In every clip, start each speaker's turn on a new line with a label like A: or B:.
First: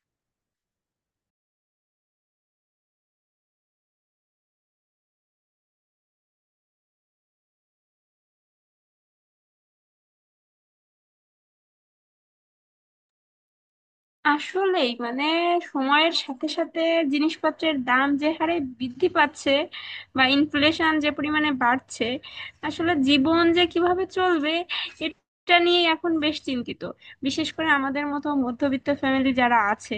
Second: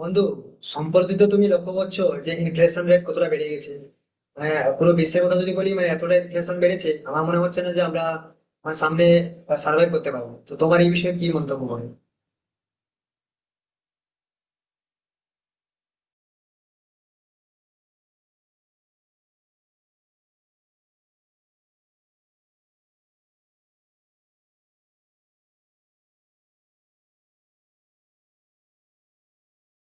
A: বন্ধু, সম্প্রতি তো তুমি লক্ষ্য করছো যে ইনফ্লেশন রেট কতটা বেড়ে গেছে। মানে পুরো বিশ্বের কথা যদি বলি, মানে এতটা ইনফ্লেশন বেড়েছে আমার মনে হচ্ছে না যে আমরা মানে সামনে সার্ভাইভ করতে পারবো। তো তোমার এই বিষয়ে কি মন্তব্য হবে?
B: আসলেই মানে সময়ের সাথে সাথে জিনিসপত্রের দাম যে হারে বৃদ্ধি পাচ্ছে, বা ইনফ্লেশন যে পরিমাণে বাড়ছে, আসলে জীবন যে কিভাবে চলবে এটা নিয়ে এখন বেশ চিন্তিত। বিশেষ করে আমাদের মতো মধ্যবিত্ত ফ্যামিলি যারা আছে,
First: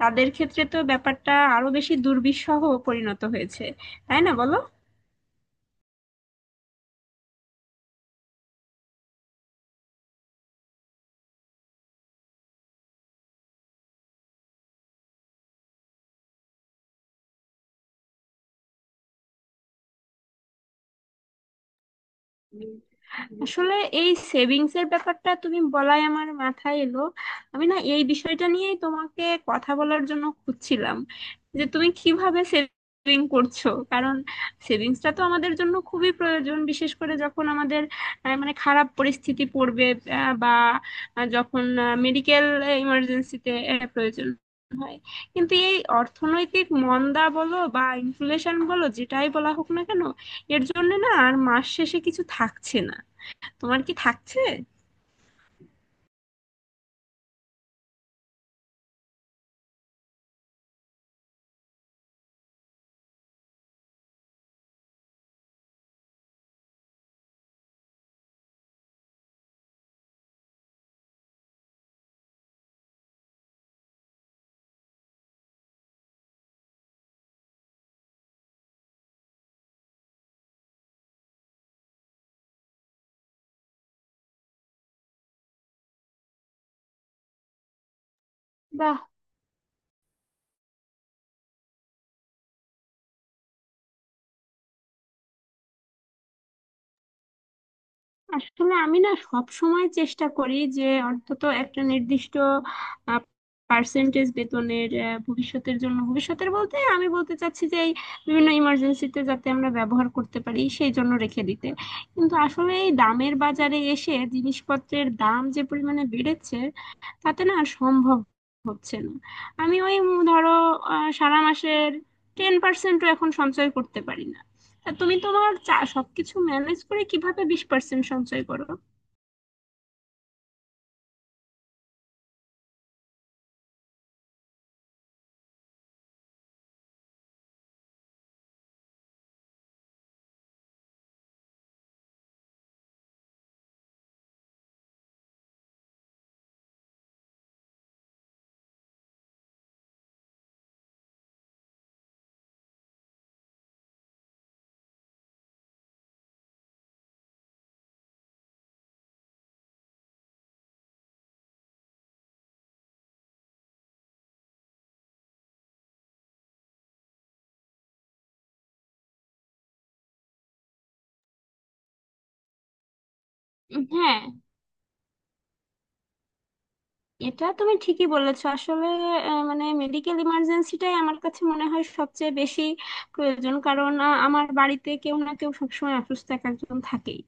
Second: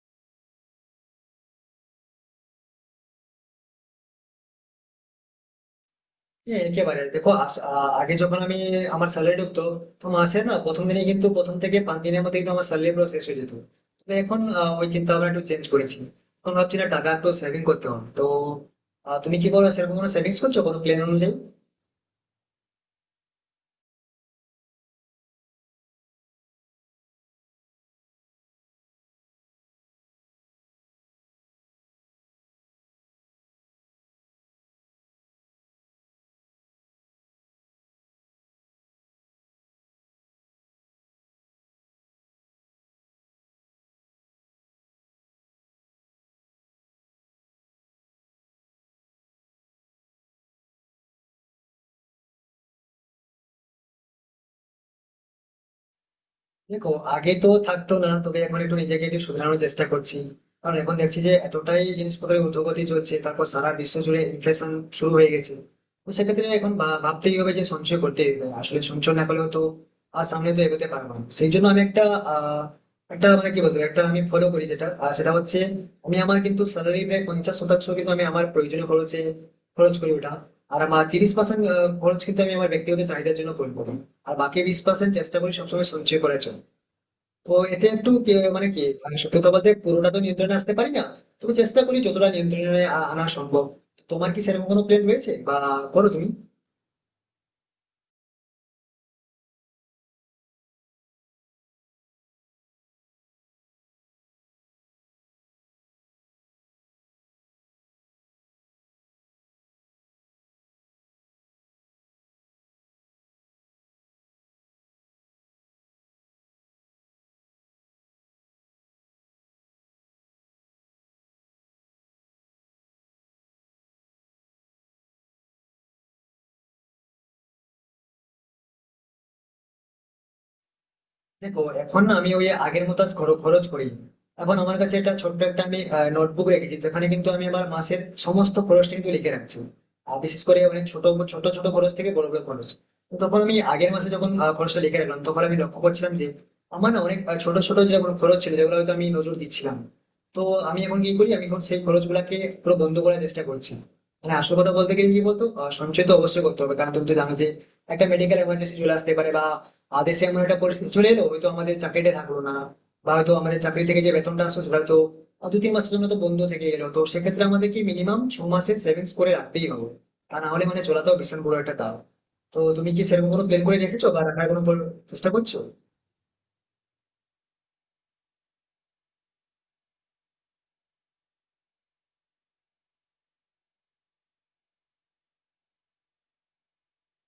B: তাদের ক্ষেত্রে তো ব্যাপারটা আরো বেশি দুর্বিষহ পরিণত হয়েছে, তাই না বলো।
A: হ্যাঁ একেবারে। দেখো আগে যখন আমি আমার স্যালারি ঢুকতো, তো মাসে না প্রথম দিনে কিন্তু প্রথম থেকে 5 দিনের মধ্যে কিন্তু আমার স্যালারি পুরো শেষ হয়ে যেত। তবে এখন ওই চিন্তা ভাবনা একটু চেঞ্জ করেছি। এখন ভাবছি না টাকা একটু সেভিং করতে হবে। তো তুমি কি করো, সেরকম কোনো সেভিংস করছো কোনো প্ল্যান অনুযায়ী?
B: আসলে এই সেভিংস এর ব্যাপারটা তুমি বলাই আমার মাথায় এলো। আমি না এই বিষয়টা নিয়েই তোমাকে কথা বলার জন্য খুঁজছিলাম যে তুমি কিভাবে সেভিং করছো, কারণ সেভিংসটা তো আমাদের জন্য খুবই প্রয়োজন, বিশেষ করে যখন আমাদের মানে খারাপ পরিস্থিতি পড়বে, বা যখন মেডিকেল ইমার্জেন্সিতে প্রয়োজন হয়। কিন্তু এই অর্থনৈতিক মন্দা বলো বা ইনফ্লেশন বলো, যেটাই বলা হোক না কেন, এর জন্য না আর মাস শেষে কিছু থাকছে না। তোমার কি থাকছে?
A: দেখো আগে তো থাকতো না, তবে এখন একটু নিজেকে একটু শুধরানোর চেষ্টা করছি। কারণ এখন দেখছি যে এতটাই জিনিসপত্রের ঊর্ধ্বগতি চলছে, তারপর সারা বিশ্ব জুড়ে ইনফ্লেশন শুরু হয়ে গেছে। তো সেক্ষেত্রে এখন ভাবতেই হবে যে সঞ্চয় করতে হবে, আসলে সঞ্চয় না করলেও তো আর সামনে তো এগোতে পারবো না। সেই জন্য আমি একটা আহ একটা মানে কি বলবো, একটা আমি ফলো করি যেটা। আর সেটা হচ্ছে আমি আমার কিন্তু স্যালারি প্রায় 50 শতাংশ কিন্তু আমি আমার প্রয়োজনীয় খরচে খরচ করি ওটা। আর আমার 30% খরচ কিন্তু আমি আমার ব্যক্তিগত চাহিদার জন্য করবো। আর বাকি 20% চেষ্টা করি সবসময় সঞ্চয় করার জন্য। তো এতে একটু কি মানে কি
B: বাহ।
A: মানে, সত্যি কথা বলতে পুরোটা তো নিয়ন্ত্রণে আসতে পারি না। তবে চেষ্টা করি যতটা নিয়ন্ত্রণে আনা সম্ভব। তোমার কি সেরকম কোনো প্ল্যান রয়েছে, বা করো তুমি?
B: আসলে আমি না সব সময় চেষ্টা করি যে অন্তত একটা নির্দিষ্ট পার্সেন্টেজ বেতনের ভবিষ্যতের জন্য, ভবিষ্যতের বলতে আমি বলতে চাচ্ছি যে এই বিভিন্ন ইমার্জেন্সিতে যাতে আমরা ব্যবহার করতে পারি সেই জন্য রেখে দিতে। কিন্তু আসলে এই দামের বাজারে এসে জিনিসপত্রের দাম যে পরিমাণে বেড়েছে, তাতে না আর সম্ভব হচ্ছে না। আমি ওই ধরো সারা মাসের 10%ও এখন সঞ্চয় করতে পারি না। তা তুমি তোমার সবকিছু ম্যানেজ করে কিভাবে 20% সঞ্চয় করো?
A: দেখো এখন না আমি ওই আগের মতো আর খরচ করি না। এখন আমার কাছে একটা ছোট্ট একটা আমি নোটবুক রেখেছি যেখানে কিন্তু আমি আমার মাসের সমস্ত খরচটা কিন্তু লিখে রাখছি। আর বিশেষ করে অনেক ছোট ছোট ছোট খরচ থেকে বড় বড় খরচ। তো তখন আমি আগের মাসে যখন খরচটা লিখে রাখলাম তখন আমি লক্ষ্য করছিলাম যে আমার না অনেক ছোট ছোট যেগুলো খরচ ছিল যেগুলো হয়তো আমি নজর দিচ্ছিলাম। তো আমি এখন কি করি, আমি এখন সেই খরচ গুলাকে পুরো বন্ধ করার চেষ্টা করছি। মানে আসল কথা বলতে গেলে কি বলতো, সঞ্চয় তো অবশ্যই করতে হবে কারণ তুমি তো জানো যে একটা মেডিকেল এমার্জেন্সি চলে আসতে পারে, বা দেশে এমন একটা পরিস্থিতি চলে এলো হয়তো আমাদের চাকরিটা থাকলো না, বা হয়তো আমাদের চাকরি থেকে যে বেতনটা আসলো সেটা হয়তো 2-3 মাসের জন্য তো বন্ধ থেকে এলো। তো সেক্ষেত্রে আমাদের কি মিনিমাম 6 মাসের সেভিংস করে রাখতেই হবে, তা না হলে মানে চলাতেও ভীষণ বড় একটা দাও। তো তুমি কি সেরকম কোনো প্ল্যান করে রেখেছো
B: হ্যাঁ,
A: বা রাখার কোনো চেষ্টা করছো?
B: এটা তুমি ঠিকই বলেছো। আসলে মানে মেডিকেল ইমার্জেন্সিটাই আমার কাছে মনে হয় সবচেয়ে বেশি প্রয়োজন, কারণ আমার বাড়িতে কেউ না কেউ সবসময় অসুস্থ, এক একজন থাকেই।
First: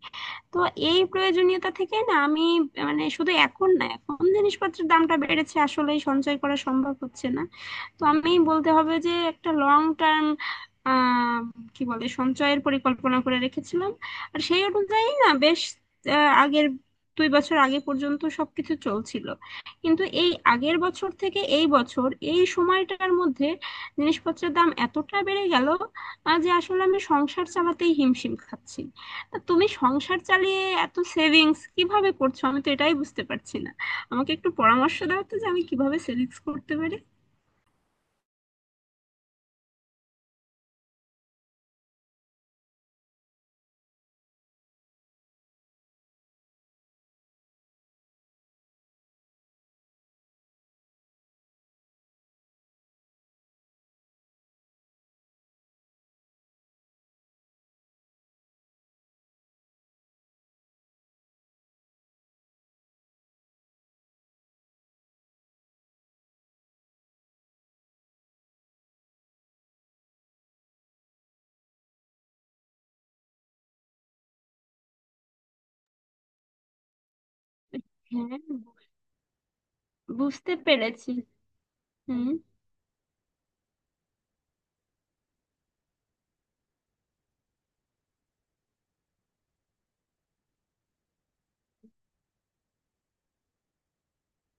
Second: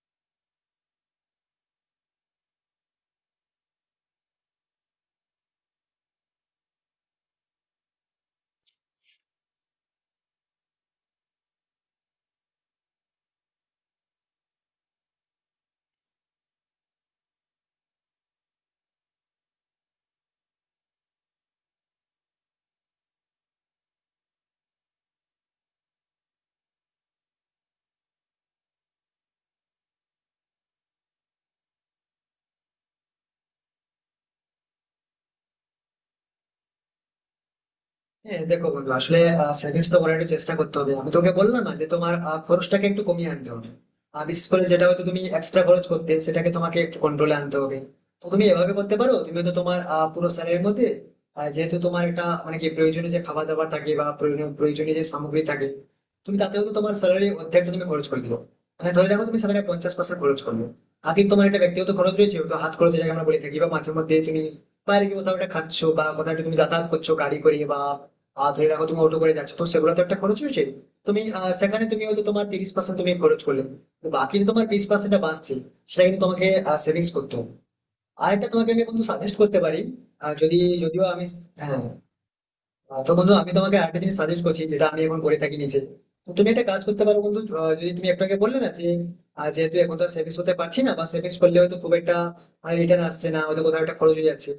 B: তো এই প্রয়োজনীয়তা থেকে না আমি মানে শুধু এখন না, এখন জিনিসপত্রের দামটা বেড়েছে আসলে সঞ্চয় করা সম্ভব হচ্ছে না। তো আমি বলতে হবে যে একটা লং টার্ম আহ কি বলে সঞ্চয়ের পরিকল্পনা করে রেখেছিলাম। আর সেই অনুযায়ী না বেশ আগের 2 বছর আগে পর্যন্ত সবকিছু চলছিল। কিন্তু এই আগের বছর থেকে এই বছর এই সময়টার মধ্যে জিনিসপত্রের দাম এতটা বেড়ে গেল যে আসলে আমি সংসার চালাতেই হিমশিম খাচ্ছি। তা তুমি সংসার চালিয়ে এত সেভিংস কিভাবে করছো, আমি তো এটাই বুঝতে পারছি না। আমাকে একটু পরামর্শ দাও তো যে আমি কিভাবে সেভিংস করতে পারি।
A: হ্যাঁ দেখো বন্ধু, আসলে সেভিংস তো করার একটু চেষ্টা করতে হবে। আমি তোকে বললাম না যে তোমার খরচটাকে একটু কমিয়ে আনতে হবে। আর বিশেষ করে যেটা হয়তো তুমি এক্সট্রা খরচ করতে সেটাকে তোমাকে একটু কন্ট্রোলে আনতে হবে। তো তুমি এভাবে করতে পারো, তুমি তো তোমার পুরো স্যালারির মধ্যে যেহেতু তোমার একটা মানে কি প্রয়োজনীয় যে খাবার দাবার থাকে বা প্রয়োজনীয় প্রয়োজনীয় যে সামগ্রী থাকে, তুমি তাতেও তো তোমার স্যালারি অর্ধেকটা তুমি খরচ করে দিও। মানে ধরে রাখো তুমি স্যালারি 50% খরচ করবে। আর কিন্তু তোমার একটা ব্যক্তিগত খরচ রয়েছে, ওটা হাত খরচ যাকে আমরা বলে থাকি, বা মাঝে মধ্যে তুমি বাইরে গিয়ে কোথাও একটা খাচ্ছো বা কোথাও একটা তুমি যাতায়াত করছো গাড়ি করে বা ধরে রাখো তুমি অটো করে যাচ্ছ, তো সেগুলো তো একটা খরচ হয়েছে। তুমি সেখানে তুমি হয়তো তোমার 30% তুমি খরচ করলে। তো বাকি যে তোমার 20% বাঁচছে সেটা কিন্তু তোমাকে সেভিংস করতে হবে। আর
B: হ্যাঁ,
A: একটা তোমাকে আমি বন্ধু সাজেস্ট করতে পারি।
B: বুঝতে
A: যদি যদিও
B: পেরেছি।
A: আমি, হ্যাঁ।
B: হুম।
A: তো বন্ধু আমি তোমাকে আরেকটা জিনিস সাজেস্ট করছি যেটা আমি এখন করে থাকি নিজে। তো তুমি একটা কাজ করতে পারো বন্ধু। যদি তুমি একটু আগে বললে না যে যেহেতু এখন তো সেভিংস করতে পারছি না বা সেভিংস করলে হয়তো খুব একটা রিটার্ন আসছে না, হয়তো কোথাও একটা খরচ হয়ে যাচ্ছে।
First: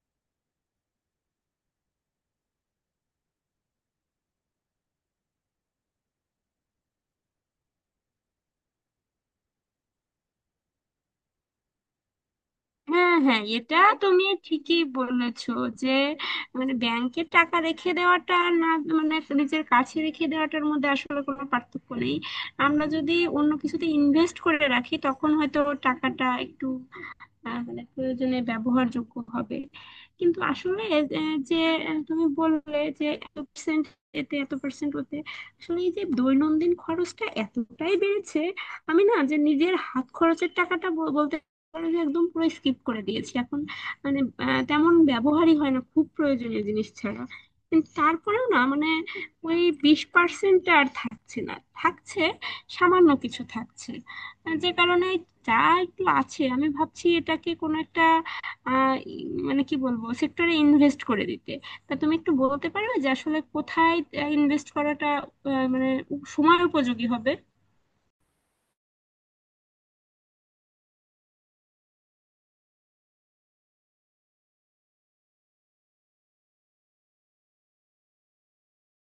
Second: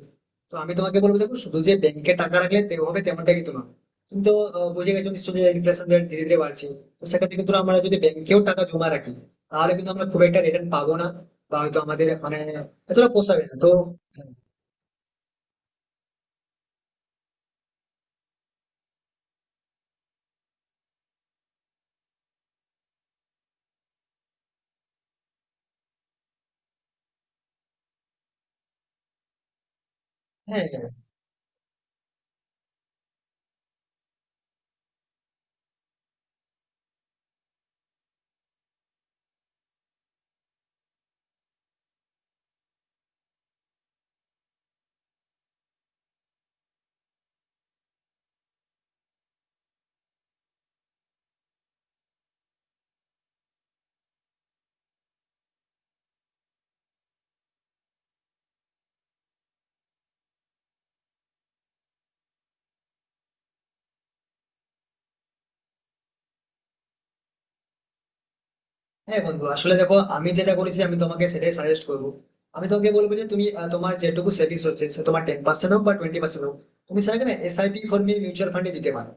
A: তো আমি তোমাকে বলবো, দেখো শুধু যে ব্যাংকে টাকা রাখলে হবে তেমনটা কিন্তু না। তুমি তো বুঝে গেছো নিশ্চয়ই যে ইনফ্লেশন রেট ধীরে ধীরে বাড়ছে। তো সেক্ষেত্রে কিন্তু আমরা যদি ব্যাংকেও টাকা জমা রাখি, তাহলে কিন্তু আমরা খুব একটা রিটার্ন পাবো না, বা হয়তো আমাদের মানে এতটা
B: হ্যাঁ,
A: পোষাবে
B: হ্যাঁ,
A: না তো।
B: এটা তুমি ঠিকই বলেছো যে মানে ব্যাংকে টাকা রেখে দেওয়াটা আর না মানে নিজের কাছে রেখে দেওয়াটার মধ্যে আসলে কোনো পার্থক্য নেই। আমরা যদি অন্য কিছুতে ইনভেস্ট করে রাখি, তখন হয়তো টাকাটা একটু মানে প্রয়োজনে ব্যবহারযোগ্য হবে। কিন্তু
A: হ্যাঁ
B: আসলে
A: হ্যাঁ।
B: আহ, যে তুমি বললে যে এত percent, এতে এত পার্সেন্ট ওতে, আসলে এই যে দৈনন্দিন খরচটা এতটাই বেড়েছে, আমি না যে নিজের হাত খরচের টাকাটা বলতে পারো যে একদম পুরো স্কিপ করে দিয়েছি এখন। মানে তেমন ব্যবহারই হয় না, খুব প্রয়োজনীয় জিনিস ছাড়া। কিন্তু তারপরেও না মানে ওই 20% আর থাকছে না, থাকছে সামান্য কিছু থাকছে। যে কারণে, যা একটু আছে আমি ভাবছি এটাকে কোনো একটা মানে কি বলবো সেক্টরে ইনভেস্ট করে দিতে। তা তুমি একটু বলতে পারবে যে আসলে কোথায় ইনভেস্ট করাটা মানে সময় উপযোগী হবে?
A: হ্যাঁ বন্ধু আসলে দেখো, আমি যেটা করেছি আমি তোমাকে সেটাই সাজেস্ট করবো। আমি তোমাকে বলবো যে তুমি তোমার যেটুকু সেভিংস হচ্ছে, সে তোমার 10% হোক বা 20% হোক, তুমি সেটাকে না এসআইপি ফর্মে মিউচুয়াল ফান্ডে দিতে পারো।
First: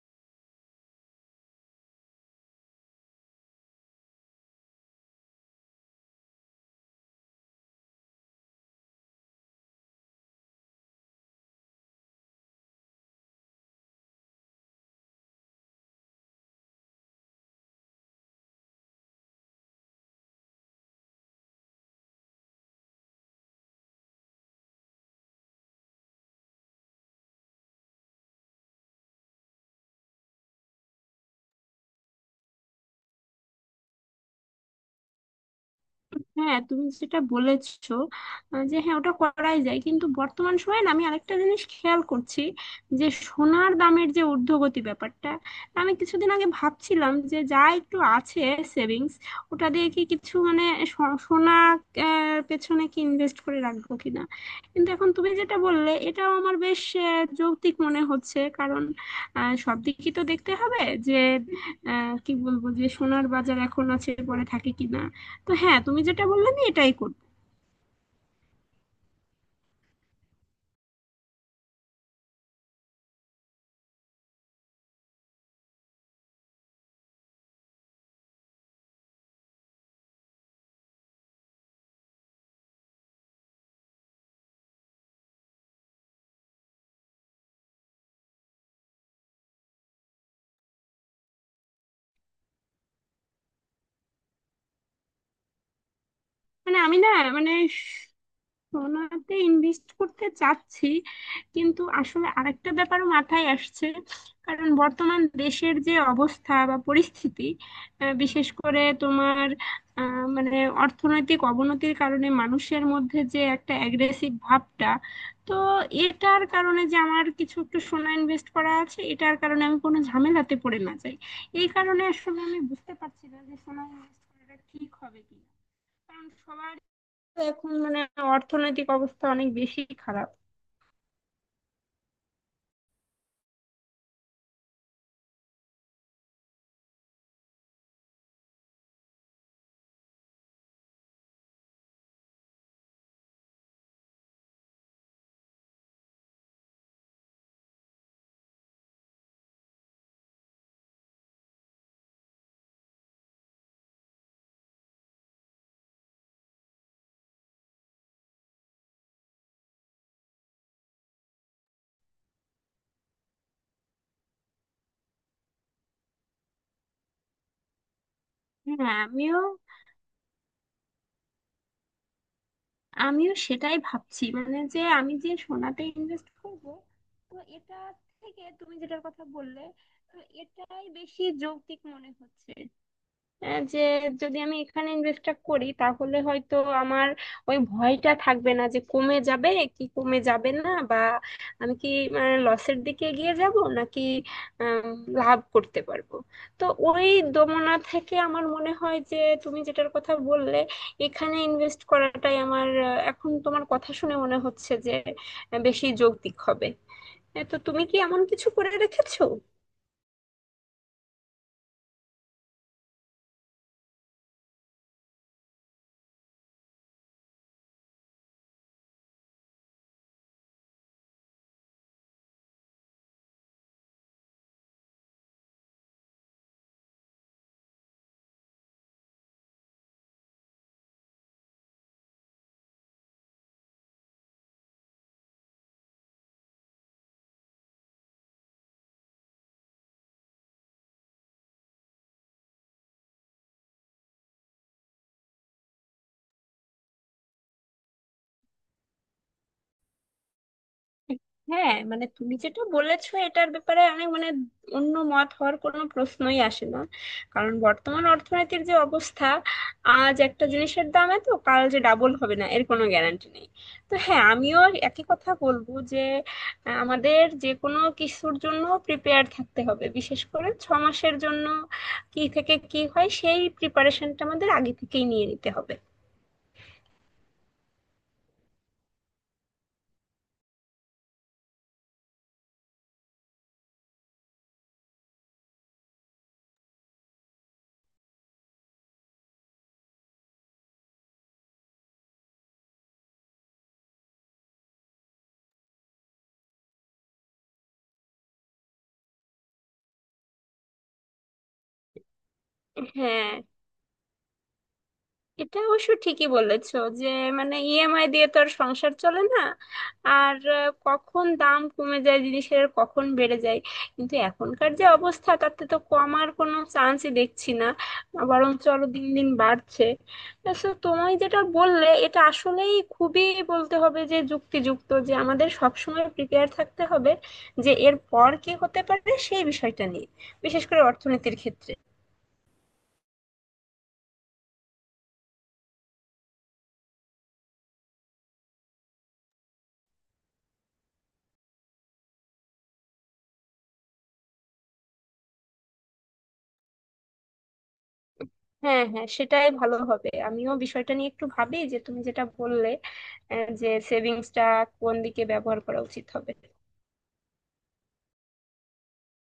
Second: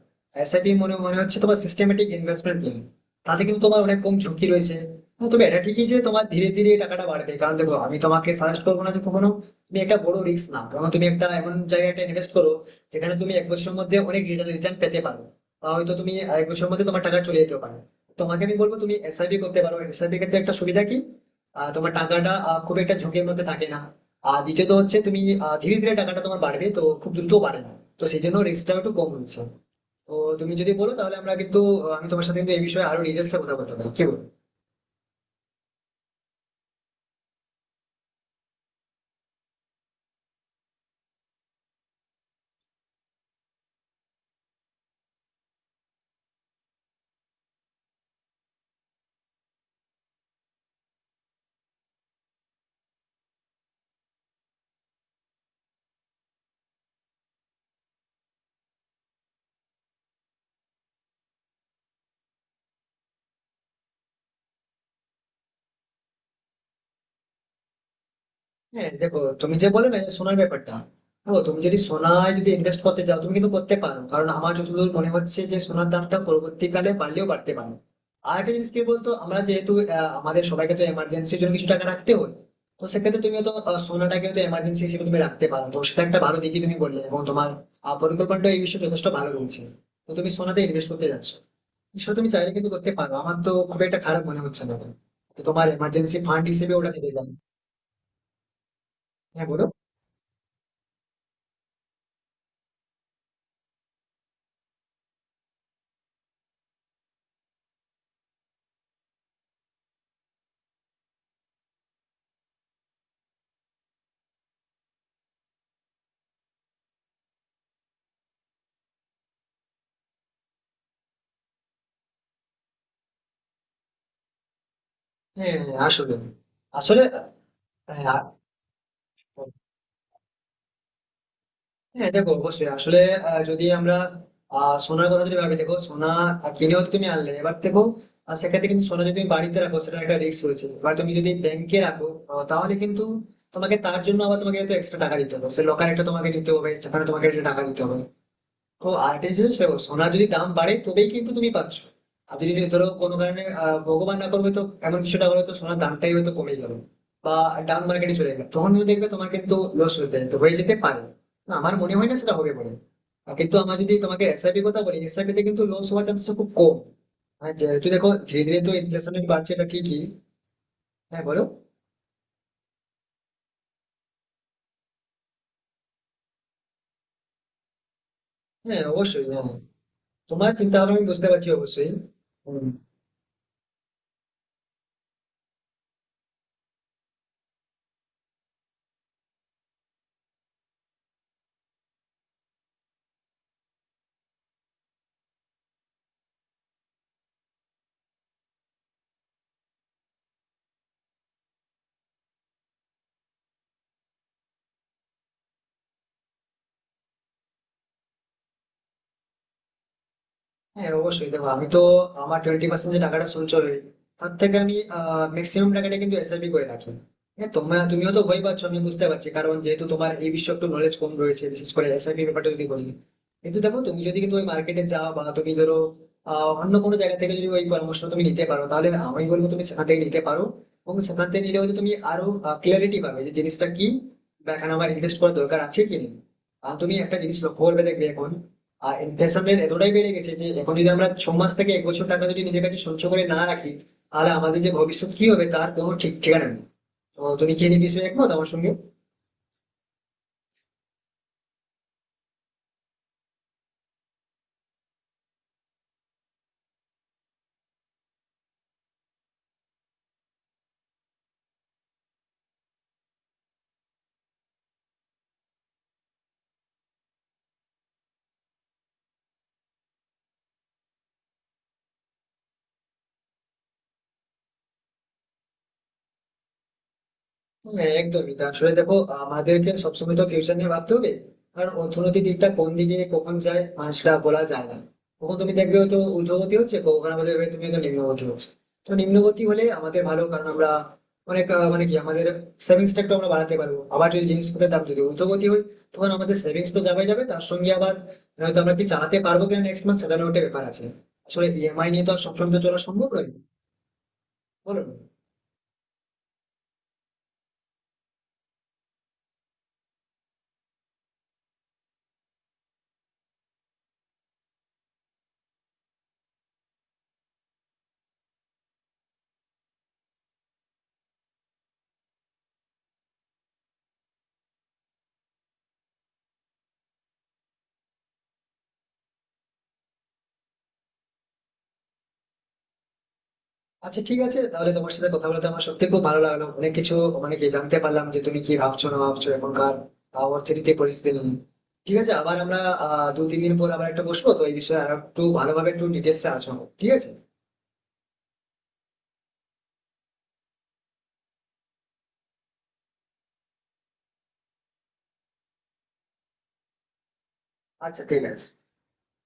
A: এসআইপি মনে মনে হচ্ছে তোমার সিস্টেমেটিক ইনভেস্টমেন্ট প্ল্যান। তাতে কিন্তু তোমার অনেক কম ঝুঁকি রয়েছে। হ্যাঁ, তবে এটা ঠিকই যে তোমার ধীরে ধীরে এই টাকাটা বাড়বে। কারণ দেখো আমি তোমাকে সাজেস্ট করবো না যে কখনো তুমি একটা বড় রিস্ক নাও, কারণ তুমি একটা এমন জায়গায় একটা ইনভেস্ট করো যেখানে তুমি 1 বছরের মধ্যে অনেক রিটার্ন পেতে পারো, বা হয়তো তুমি 1 বছরের মধ্যে তোমার টাকা চলে যেতে পারে। তোমাকে আমি বলবো তুমি এসআইপি করতে পারো। এসআইপি ক্ষেত্রে একটা সুবিধা কি, তোমার টাকাটা খুব একটা ঝুঁকির মধ্যে থাকে না। আর দ্বিতীয়ত হচ্ছে তুমি ধীরে ধীরে টাকাটা তোমার বাড়বে তো, খুব দ্রুত বাড়ে না। তো সেই জন্য রিস্কটাও একটু কম রয়েছে। তো তুমি যদি বলো তাহলে আমরা কিন্তু আমি তোমার সাথে কিন্তু এই বিষয়ে আরো ডিটেলসে কথা বলতে পারি, কি বলো?
B: হ্যাঁ, তুমি যেটা বলেছো যে হ্যাঁ, ওটা করাই যায়, কিন্তু বর্তমান সময়ে না আমি আরেকটা জিনিস খেয়াল করছি যে সোনার দামের যে ঊর্ধ্বগতি ব্যাপারটা। আমি কিছুদিন আগে ভাবছিলাম যে যা একটু আছে সেভিংস ওটা দিয়ে কি কিছু মানে সোনা পেছনে কি ইনভেস্ট করে রাখবো কিনা। কিন্তু এখন তুমি যেটা বললে এটাও আমার বেশ যৌক্তিক মনে হচ্ছে, কারণ সব দিকই তো দেখতে হবে যে কি বলবো যে সোনার বাজার এখন আছে পরে থাকে কিনা। তো হ্যাঁ, তুমি যেটা বললে আমি এটাই করবো।
A: হ্যাঁ দেখো তুমি যে বলে না যে সোনার ব্যাপারটা, দেখো তুমি যদি সোনায় যদি ইনভেস্ট করতে চাও তুমি কিন্তু করতে পারো, কারণ আমার যতদূর মনে হচ্ছে যে সোনার দামটা পরবর্তীকালে বাড়লেও বাড়তে পারে। আর একটা জিনিস কি বলতো, আমরা যেহেতু আমাদের সবাইকে তো এমার্জেন্সির জন্য কিছু টাকা রাখতে হয়। তো সেক্ষেত্রে তুমি তো সোনাটাকে তো এমার্জেন্সি হিসেবে তুমি রাখতে পারো, তো সেটা একটা ভালো দিকই তুমি বললে, এবং তোমার পরিকল্পনাটা এই বিষয়ে যথেষ্ট ভালো রয়েছে। তো তুমি সোনাতে ইনভেস্ট করতে যাচ্ছ, সেটা তুমি চাইলে কিন্তু করতে পারো, আমার তো খুব একটা খারাপ মনে হচ্ছে না। তো তোমার এমার্জেন্সি ফান্ড হিসেবে
B: মানে
A: ওটা
B: আমি
A: থেকে
B: না
A: যাবে।
B: মানে সোনাতে
A: হ্যাঁ বলো।
B: ইনভেস্ট করতে চাচ্ছি, কিন্তু আসলে আরেকটা ব্যাপারও মাথায় আসছে। কারণ বর্তমান দেশের যে অবস্থা বা পরিস্থিতি, বিশেষ করে তোমার মানে অর্থনৈতিক অবনতির কারণে মানুষের মধ্যে যে একটা অ্যাগ্রেসিভ ভাবটা, তো এটার কারণে যে আমার কিছু একটু সোনা ইনভেস্ট করা আছে এটার কারণে আমি কোনো ঝামেলাতে পড়ে না যাই, এই কারণে আসলে আমি বুঝতে পারছি না যে সোনা ইনভেস্ট করাটা ঠিক হবে কিনা।
A: হ্যাঁ হ্যাঁ, আসলে।
B: কারণ সবার
A: আসলে
B: এখন মানে
A: হ্যাঁ
B: অর্থনৈতিক অবস্থা অনেক বেশি খারাপ।
A: হ্যাঁ, দেখো অবশ্যই আসলে যদি আমরা সোনার কথা যদি ভাবি, দেখো সোনা কিনেও তো তুমি আনলে। এবার দেখো সেক্ষেত্রে কিন্তু সোনা যদি তুমি বাড়িতে রাখো সেটা একটা রিস্ক রয়েছে। এবার তুমি যদি ব্যাংকে রাখো তাহলে কিন্তু তোমাকে তার জন্য আবার তোমাকে এক্সট্রা টাকা দিতে হবে, সে লকার একটা তোমাকে নিতে হবে, সেখানে তোমাকে একটা টাকা দিতে হবে। তো আর্টিফিশিয়াল সোনার যদি দাম বাড়ে তবেই কিন্তু তুমি পাচ্ছ। আর যদি যদি ধরো কোনো কারণে, ভগবান না করবে তো, এমন কিছুটা হলো, তো সোনার দামটাই হয়তো কমে গেল বা ডাউন মার্কেটে চলে গেল, তখন কিন্তু দেখবে তোমার কিন্তু লস হতে তো হয়ে যেতে পারে। না, আমার মনে হয় না সেটা হবে বলে। কিন্তু আমার যদি তোমাকে এসআইপি কথা বলি, এসআইপি তে কিন্তু লস হওয়ার চান্সটা খুব কম। হ্যাঁ, যেহেতু দেখো ধীরে ধীরে তো
B: হ্যাঁ,
A: ইনফ্লেশন রেট
B: আমিও,
A: বাড়ছে, এটা ঠিকই। হ্যাঁ বলো।
B: আমিও সেটাই ভাবছি মানে যে আমি যে সোনাতে ইনভেস্ট করব, তো এটা থেকে তুমি
A: হ্যাঁ
B: যেটার কথা
A: অবশ্যই হ্যাঁ।
B: বললে, তো
A: তোমার চিন্তা
B: এটাই
A: ভাবনা আমি
B: বেশি
A: বুঝতে পারছি
B: যৌক্তিক
A: অবশ্যই।
B: মনে হচ্ছে।
A: হম।
B: যে যদি আমি এখানে ইনভেস্টটা করি তাহলে হয়তো আমার ওই ভয়টা থাকবে না যে কমে যাবে কি কমে যাবে না, বা আমি কি লসের দিকে এগিয়ে যাব নাকি আম, লাভ করতে পারবো। তো ওই দোমনা থেকে আমার মনে হয় যে তুমি যেটার কথা বললে, এখানে ইনভেস্ট করাটাই আমার এখন তোমার কথা শুনে মনে হচ্ছে যে বেশি যৌক্তিক হবে। তো তুমি কি এমন কিছু করে রেখেছো?
A: হ্যাঁ অবশ্যই দেখো, আমি তো আমার 20% যে টাকাটা সঞ্চয় হয় তার থেকে আমি ম্যাক্সিমাম টাকাটা কিন্তু এসআইপি করে রাখি। হ্যাঁ তুমিও তো ভয় পাচ্ছ আমি বুঝতে পারছি, কারণ যেহেতু তোমার এই বিষয়ে একটু নলেজ কম রয়েছে, বিশেষ করে এসআইপি ব্যাপারটা যদি বলি। কিন্তু দেখো তুমি যদি কিন্তু ওই মার্কেটে যাও বা তুমি ধরো অন্য কোনো জায়গা থেকে যদি ওই পরামর্শ তুমি নিতে পারো, তাহলে আমি বলবো তুমি সেখান থেকে নিতে পারো। এবং সেখান থেকে নিলে হয়তো তুমি আরো ক্লিয়ারিটি পাবে যে জিনিসটা কি, বা এখানে আমার ইনভেস্ট করার দরকার আছে কি নেই। আর তুমি একটা জিনিস লক্ষ্য করবে, দেখবে এখন আর ইনফ্লেশনের এতটাই বেড়ে গেছে যে এখন যদি আমরা 6 মাস থেকে 1 বছর টাকা যদি নিজের কাছে সঞ্চয় করে না রাখি, তাহলে আমাদের যে ভবিষ্যৎ কি হবে তার কোনো ঠিক ঠিকানা নেই। তো তুমি কি এই বিষয়ে একমত আমার সঙ্গে?
B: হ্যাঁ, মানে তুমি যেটা বলেছো এটার ব্যাপারে অনেক মানে অন্য মত হওয়ার কোনো প্রশ্নই আসে না। কারণ বর্তমান অর্থনীতির যে অবস্থা, আজ একটা জিনিসের দাম এত কাল যে ডাবল হবে না এর কোনো গ্যারান্টি নেই। তো হ্যাঁ, আমিও একই কথা বলবো যে আমাদের যে কোনো কিছুর জন্য প্রিপেয়ার থাকতে হবে, বিশেষ করে 6 মাসের জন্য কি থেকে কি হয় সেই প্রিপারেশনটা আমাদের আগে থেকেই নিয়ে নিতে হবে।
A: হ্যাঁ একদমই তা। আসলে দেখো আমাদেরকে সবসময় তো ফিউচার নিয়ে ভাবতে হবে, কারণ অর্থনৈতিক দিকটা কোন দিকে কখন যায় মানুষটা বলা যায় না। কখন তুমি দেখবে হয়তো ঊর্ধ্বগতি হচ্ছে, কখন আমাদের দেখবে তুমি হয়তো নিম্নগতি হচ্ছে। তো নিম্নগতি হলে আমাদের ভালো, কারণ আমরা অনেক মানে কি আমাদের সেভিংস টা একটু আমরা বাড়াতে পারবো। আবার যদি জিনিসপত্রের দাম যদি ঊর্ধ্বগতি হয়, তখন আমাদের সেভিংস তো যাবে যাবে, তার সঙ্গে আবার হয়তো আমরা কি চালাতে পারবো কিনা নেক্সট মান্থ সেটারও একটা ব্যাপার আছে। আসলে ইএমআই নিয়ে তো আর সবসময় তো চলা সম্ভব
B: হ্যাঁ,
A: নয়, বলো না?
B: এটা অবশ্য ঠিকই বলেছো যে মানে ইএমআই দিয়ে তো আর সংসার চলে না। আর কখন দাম কমে যায় জিনিসের, কখন বেড়ে যায়, কিন্তু এখনকার যে অবস্থা তাতে তো কমার কোনো চান্সই দেখছি না, বরঞ্চ আরো দিন দিন বাড়ছে। তো তুমি যেটা বললে এটা আসলেই খুবই বলতে হবে যে যুক্তিযুক্ত, যে আমাদের সবসময় প্রিপেয়ার থাকতে হবে যে এর পর কি হতে পারে সেই বিষয়টা নিয়ে, বিশেষ করে অর্থনীতির ক্ষেত্রে।
A: আচ্ছা ঠিক আছে, তাহলে তোমার সাথে কথা বলতে আমার সত্যি খুব ভালো লাগলো। অনেক কিছু মানে কি জানতে পারলাম, যে তুমি কি ভাবছো না ভাবছো এখনকার অর্থনীতি পরিস্থিতি নিয়ে। ঠিক আছে, আবার আমরা 2-3 দিন পর আবার একটা বসবো তো এই বিষয়ে, আর একটু ভালোভাবে একটু ডিটেলসে আলোচনা করবো। ঠিক আছে?
B: হ্যাঁ, হ্যাঁ, সেটাই ভালো হবে, আমিও বিষয়টা নিয়ে একটু ভাবি যে তুমি যেটা বললে যে সেভিংসটা কোন দিকে ব্যবহার করা উচিত হবে।
A: আচ্ছা ঠিক আছে।